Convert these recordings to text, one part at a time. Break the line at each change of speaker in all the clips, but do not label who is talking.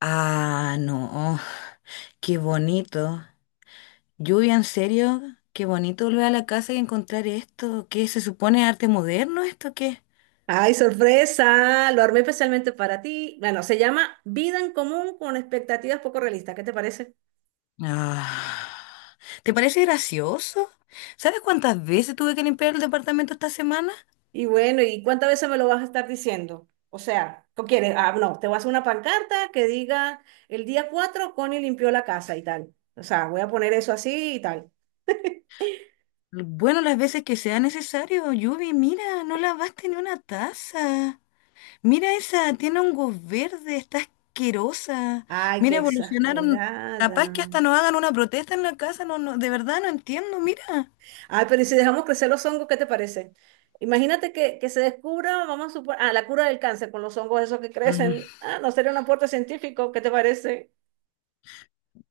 Ah, no, qué bonito. Lluvia, en serio, qué bonito volver a la casa y encontrar esto. ¿Qué se supone arte moderno esto? ¿Qué?
Ay, sorpresa, lo armé especialmente para ti. Bueno, se llama Vida en Común con expectativas poco realistas, ¿qué te parece?
Ah, ¿te parece gracioso? ¿Sabes cuántas veces tuve que limpiar el departamento esta semana?
Y bueno, ¿y cuántas veces me lo vas a estar diciendo? O sea, ¿qué quieres? Ah, no, te voy a hacer una pancarta que diga el día 4, Connie limpió la casa y tal. O sea, voy a poner eso así y tal.
Bueno, las veces que sea necesario. Lluvia, mira, no lavaste ni una taza. Mira esa, tiene hongos verdes, está asquerosa.
Ay, qué
Mira, evolucionaron.
exagerada.
Capaz que hasta nos hagan una protesta en la casa, no, no, de verdad no entiendo, mira.
Ay, pero ¿y si dejamos crecer los hongos, qué te parece? Imagínate que se descubra, vamos a suponer, ah, la cura del cáncer con los hongos esos que
Mm,
crecen. Ah, no sería un aporte científico, ¿qué te parece?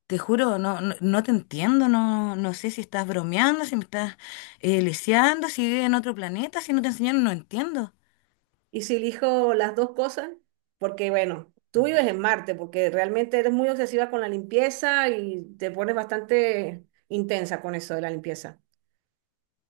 Te juro, no, no, no te entiendo, no, no sé si estás bromeando, si me estás lisiando, si vives en otro planeta, si no te enseñaron, no entiendo.
Y si elijo las dos cosas, porque bueno, tú vives en Marte, porque realmente eres muy obsesiva con la limpieza y te pones bastante intensa con eso de la limpieza.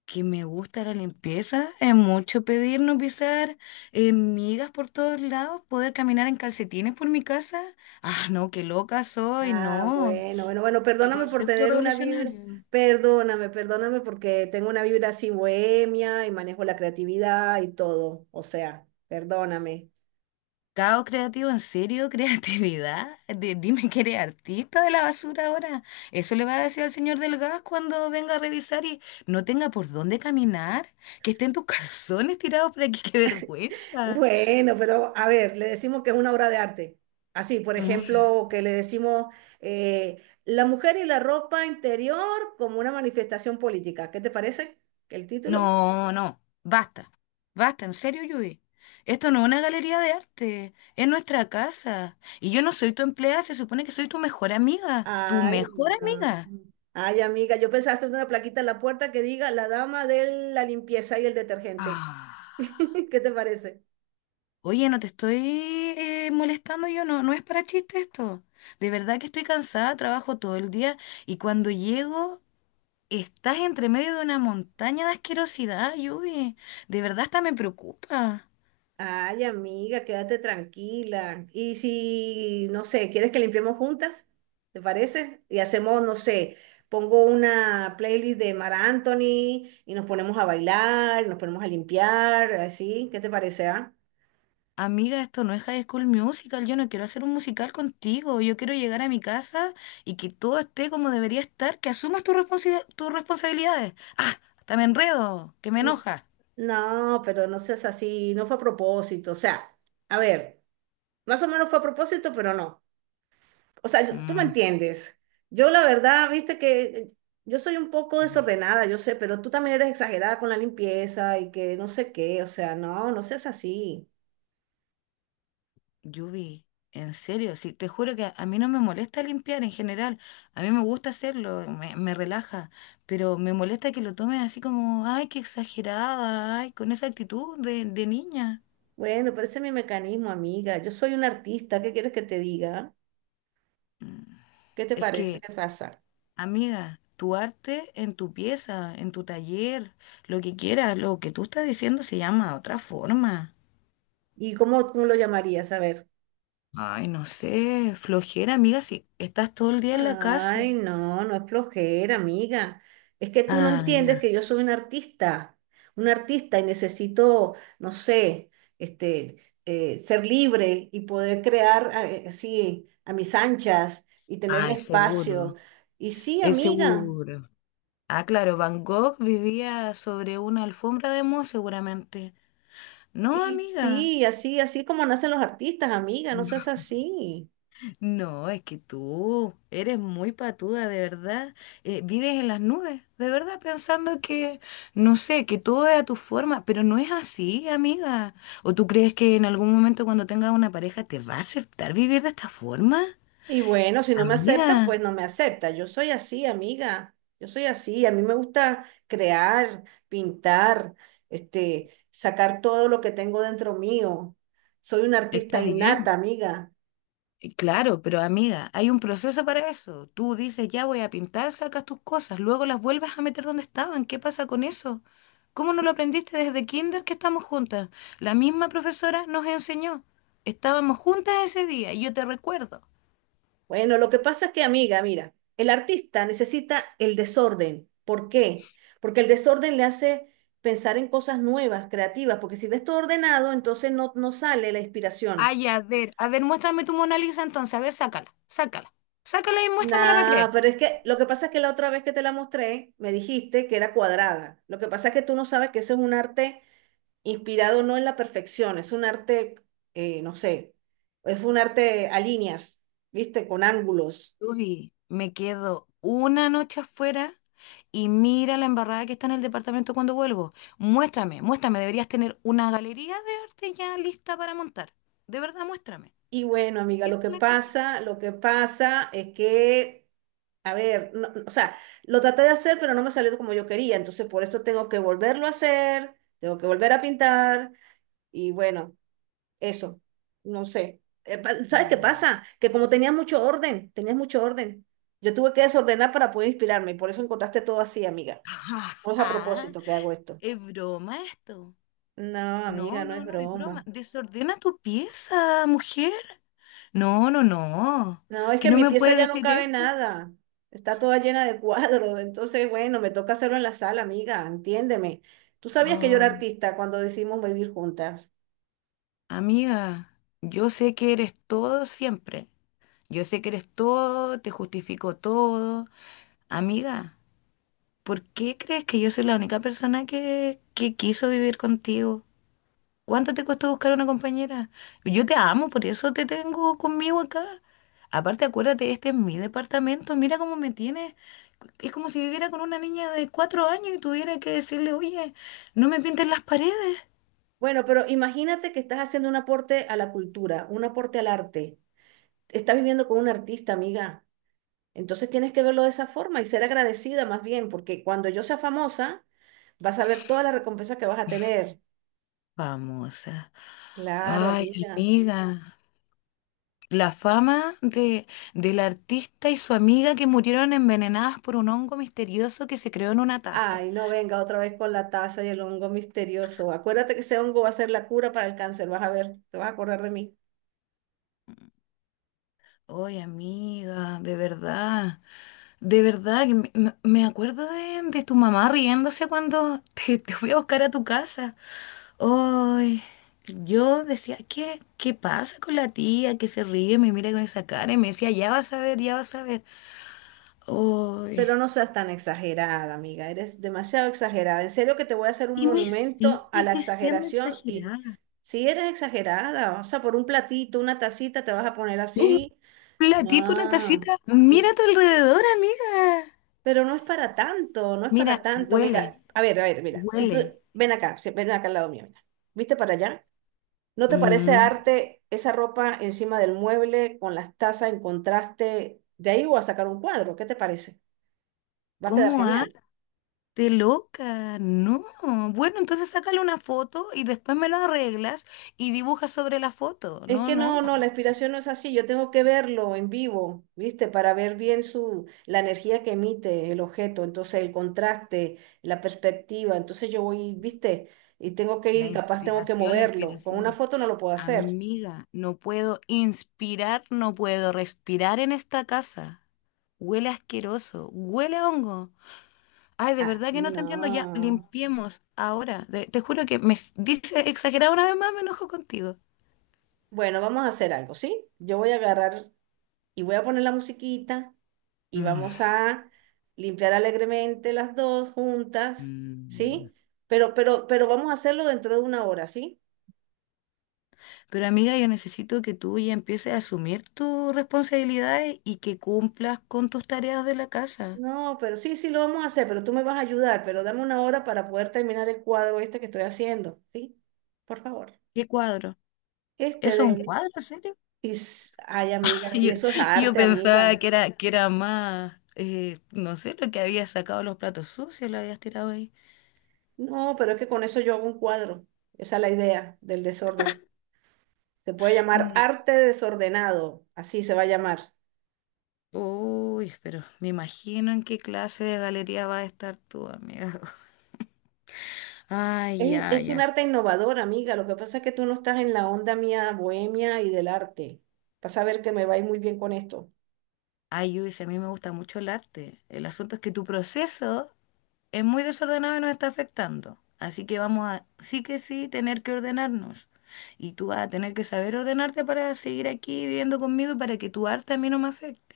Que me gusta la limpieza, es mucho pedir no pisar migas por todos lados, poder caminar en calcetines por mi casa. Ah, no, qué loca soy,
Ah,
no.
bueno, bueno, bueno,
¿Qué
perdóname por
concepto
tener una vibra,
revolucionario?
perdóname, perdóname porque tengo una vibra así bohemia y manejo la creatividad y todo, o sea, perdóname.
Caos creativo, ¿en serio? ¿Creatividad? Dime que eres artista de la basura ahora. Eso le va a decir al señor del gas cuando venga a revisar y no tenga por dónde caminar. Que estén tus calzones tirados por aquí, qué vergüenza.
Bueno, pero a ver, le decimos que es una obra de arte. Así, por
Mm,
ejemplo, que le decimos eh, la mujer y la ropa interior como una manifestación política. ¿Qué te parece el título?
No, no, basta. Basta, en serio, Yui. Esto no es una galería de arte, es nuestra casa. Y yo no soy tu empleada, se supone que soy tu mejor amiga. Tu
Ay,
mejor
no.
amiga.
Ay, amiga, yo pensaste en una plaquita en la puerta que diga la dama de la limpieza y el detergente.
Ah.
¿Qué te parece?
Oye, no te estoy molestando yo, no, no es para chiste esto. De verdad que estoy cansada, trabajo todo el día y cuando llego estás entre medio de una montaña de asquerosidad, Yubi. De verdad hasta me preocupa.
Ay, amiga, quédate tranquila. Y si, no sé, ¿quieres que limpiemos juntas? ¿Te parece? Y hacemos, no sé, pongo una playlist de Mar Anthony y nos ponemos a bailar, nos ponemos a limpiar, así. ¿Qué te parece, ah?
Amiga, esto no es High School Musical, yo no quiero hacer un musical contigo, yo quiero llegar a mi casa y que todo esté como debería estar, que asumas tus responsabilidades. Ah, hasta me enredo, que me
N-
enoja.
No, pero no seas así, no fue a propósito. O sea, a ver, más o menos fue a propósito, pero no. O sea, tú me entiendes. Yo la verdad, viste que yo soy un poco
Mm.
desordenada, yo sé, pero tú también eres exagerada con la limpieza y que no sé qué, o sea, no, no seas así.
Yubi, en serio, sí, te juro que a mí no me molesta limpiar en general, a mí me gusta hacerlo, me relaja, pero me molesta que lo tomes así como, ay, qué exagerada, ay, con esa actitud de niña.
Bueno, pero ese es mi mecanismo, amiga. Yo soy una artista, ¿qué quieres que te diga? ¿Qué te
Es
parece?
que,
¿Qué pasa?
amiga, tu arte en tu pieza, en tu taller, lo que quieras, lo que tú estás diciendo se llama de otra forma.
¿Y cómo, cómo lo llamarías? A ver.
Ay, no sé, flojera, amiga, si estás todo el día en la casa.
Ay, no, no es flojera, amiga. Es que tú no
Ah,
entiendes
ya.
que yo soy un artista y necesito, no sé, este, ser libre y poder crear así a mis anchas y tener el
Ay,
espacio.
seguro,
Y sí,
es
amiga,
seguro. Ah, claro, Van Gogh vivía sobre una alfombra de moho seguramente. No,
y
amiga.
sí, así, así como nacen los artistas, amiga, no seas así.
No, es que tú eres muy patuda, de verdad. Vives en las nubes, de verdad, pensando que, no sé, que todo es a tu forma, pero no es así, amiga. ¿O tú crees que en algún momento cuando tengas una pareja te va a aceptar vivir de esta forma?
Y bueno, si no me acepta,
Amiga,
pues no me acepta. Yo soy así, amiga. Yo soy así. A mí me gusta crear, pintar, sacar todo lo que tengo dentro mío. Soy una artista
está bien.
innata, amiga.
Y claro, pero amiga, hay un proceso para eso. Tú dices, ya voy a pintar, sacas tus cosas, luego las vuelves a meter donde estaban. ¿Qué pasa con eso? ¿Cómo no lo aprendiste desde kinder que estamos juntas? La misma profesora nos enseñó. Estábamos juntas ese día y yo te recuerdo.
Bueno, lo que pasa es que, amiga, mira, el artista necesita el desorden. ¿Por qué? Porque el desorden le hace pensar en cosas nuevas, creativas, porque si ves todo ordenado, entonces no, no sale la inspiración.
Ay, a ver, muéstrame tu Mona Lisa entonces. A ver, sácala, sácala. Sácala y muéstramela para
Nah,
creerte.
pero es que lo que pasa es que la otra vez que te la mostré, me dijiste que era cuadrada. Lo que pasa es que tú no sabes que ese es un arte inspirado no en la perfección, es un arte, no sé, es un arte a líneas, ¿viste? Con ángulos.
Uy, me quedo una noche afuera y mira la embarrada que está en el departamento cuando vuelvo. Muéstrame, muéstrame, deberías tener una galería de arte ya lista para montar. De verdad, muéstrame.
Y bueno, amiga,
¿Qué es la cosa?
lo que pasa es que, a ver, o sea, lo traté de hacer, pero no me salió como yo quería, entonces por eso tengo que volverlo a hacer, tengo que volver a pintar, y bueno. Eso, no sé. ¿Sabes qué
No.
pasa? Que como tenías mucho orden, tenías mucho orden. Yo tuve que desordenar para poder inspirarme y por eso encontraste todo así, amiga. No es a propósito que hago esto.
¿Es broma esto?
No, amiga,
No,
no es
no, no, es broma.
broma.
Desordena tu pieza, mujer. No, no, no.
No, es
Que
que en
no
mi
me
pieza
puedes
ya no
decir
cabe
eso.
nada. Está toda llena de cuadros. Entonces, bueno, me toca hacerlo en la sala, amiga. Entiéndeme. Tú sabías que yo era
Oh,
artista cuando decidimos vivir juntas.
amiga, yo sé que eres todo siempre. Yo sé que eres todo, te justifico todo. Amiga. ¿Por qué crees que yo soy la única persona que quiso vivir contigo? ¿Cuánto te costó buscar una compañera? Yo te amo, por eso te tengo conmigo acá. Aparte, acuérdate, este es mi departamento, mira cómo me tienes. Es como si viviera con una niña de cuatro años y tuviera que decirle, oye, no me pintes las paredes.
Bueno, pero imagínate que estás haciendo un aporte a la cultura, un aporte al arte. Estás viviendo con un artista, amiga. Entonces tienes que verlo de esa forma y ser agradecida más bien, porque cuando yo sea famosa, vas a ver toda la recompensa que vas a tener.
Famosa.
Claro,
Ay,
amiga.
amiga. La fama de, del artista y su amiga que murieron envenenadas por un hongo misterioso que se creó en una taza.
Ay, no venga otra vez con la taza y el hongo misterioso. Acuérdate que ese hongo va a ser la cura para el cáncer, vas a ver, te vas a acordar de mí.
Oye, amiga, de verdad, que me acuerdo de tu mamá riéndose cuando te fui a buscar a tu casa. Ay, yo decía, ¿qué, qué pasa con la tía que se ríe, me mira con esa cara y me decía, ya vas a ver, ya vas a ver. Ay,
Pero no seas tan exagerada, amiga, eres demasiado exagerada. En serio que te voy a hacer un
y me sigues
monumento a la
diciendo
exageración y
exagerada.
si eres exagerada, o sea, por un platito, una tacita, te vas a poner
Un
así.
platito, una
No.
tacita.
Y
Mira a tu
s-
alrededor, amiga.
Pero no es para tanto, no es para
Mira,
tanto. Mira,
huele,
a ver, mira, si tú,
huele.
ven acá, ven acá al lado mío, mira. ¿Viste para allá? ¿No te parece
Mm,
arte esa ropa encima del mueble con las tazas en contraste? De ahí voy a sacar un cuadro, ¿qué te parece? Va a quedar
¿Cómo ha?
genial.
De loca, no. Bueno, entonces sácale una foto y después me lo arreglas y dibuja sobre la foto.
Es
No,
que
no,
no, no, la
no.
inspiración no es así, yo tengo que verlo en vivo, ¿viste? Para ver bien su, la energía que emite el objeto, entonces el contraste, la perspectiva, entonces yo voy, ¿viste? Y tengo que ir
La
y capaz tengo que
inspiración, la
moverlo. Con una
inspiración.
foto no lo puedo hacer.
Amiga, no puedo inspirar, no puedo respirar en esta casa. Huele asqueroso, huele a hongo. Ay, de
Ah,
verdad que no te entiendo. Ya,
no.
limpiemos ahora. Te juro que dice exagerado una vez más, me enojo contigo.
Bueno, vamos a hacer algo, ¿sí? Yo voy a agarrar y voy a poner la musiquita y
Mm,
vamos a limpiar alegremente las dos juntas,
mm.
¿sí? Pero vamos a hacerlo dentro de una hora, ¿sí?
Pero amiga, yo necesito que tú ya empieces a asumir tus responsabilidades y que cumplas con tus tareas de la casa.
No, pero sí, sí lo vamos a hacer, pero tú me vas a ayudar, pero dame una hora para poder terminar el cuadro este que estoy haciendo, ¿sí? Por favor.
¿Qué cuadro?
Este
¿Eso es un
de...
cuadro, en serio?
Ay, amiga, sí,
Yo,
eso es
yo
arte,
pensaba
amiga.
que era más, no sé, lo que habías sacado los platos sucios, lo habías tirado ahí.
No, pero es que con eso yo hago un cuadro. Esa es la idea del desorden. Se puede llamar
No.
arte desordenado, así se va a llamar.
Uy, pero me imagino en qué clase de galería vas a estar tú, amiga. Ay, ya,
Es
ya.
un arte innovador, amiga. Lo que pasa es que tú no estás en la onda mía bohemia y del arte. Vas a ver que me va a ir muy bien con esto.
Ay, Luis, a mí me gusta mucho el arte. El asunto es que tu proceso es muy desordenado y nos está afectando. Así que vamos a, sí que sí, tener que ordenarnos. Y tú vas a tener que saber ordenarte para seguir aquí viviendo conmigo y para que tu arte a mí no me afecte.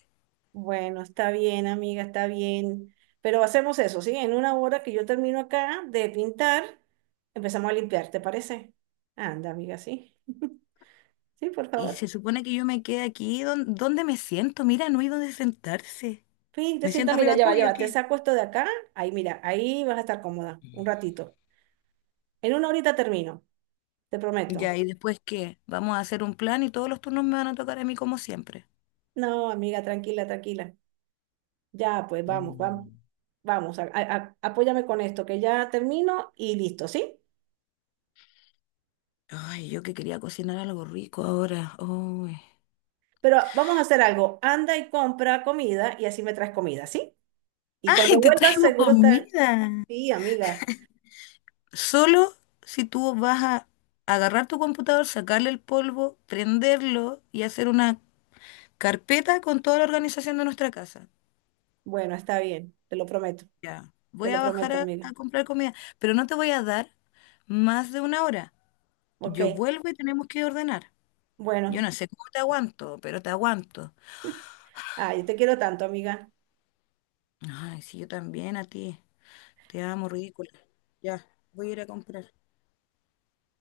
Bueno, está bien, amiga, está bien. Pero hacemos eso, ¿sí? En una hora que yo termino acá de pintar, empezamos a limpiar, ¿te parece? Anda, amiga, sí. Sí, por
Y
favor.
se supone que yo me quede aquí. Dónde, me siento? Mira, no hay dónde sentarse.
Sí, te
¿Me
sienta,
siento
mira,
arriba
ya va, ya
tuyo
va. Te
aquí?
saco esto de acá. Ahí, mira, ahí vas a estar cómoda un ratito. En una horita termino, te prometo.
Ya, ¿y después qué? Vamos a hacer un plan y todos los turnos me van a tocar a mí como siempre.
No, amiga, tranquila, tranquila. Ya, pues vamos, vamos,
Mm.
vamos, apóyame con esto, que ya termino y listo, ¿sí?
Ay, yo que quería cocinar algo rico ahora. Ay,
Pero vamos a hacer algo, anda y compra comida y así me traes comida, ¿sí? Y
ay,
cuando
te
vuelvas,
traigo
seguro está...
comida.
Sí, amiga.
Solo si tú vas a agarrar tu computador, sacarle el polvo, prenderlo y hacer una carpeta con toda la organización de nuestra casa.
Bueno, está bien,
Ya,
te
voy
lo
a bajar
prometo, amiga.
a comprar comida, pero no te voy a dar más de una hora.
Ok,
Yo vuelvo y tenemos que ordenar. Yo
bueno.
no sé cómo te aguanto, pero te aguanto.
Ay, te quiero tanto, amiga.
Ay, si yo también a ti. Te amo, ridícula. Ya, voy a ir a comprar.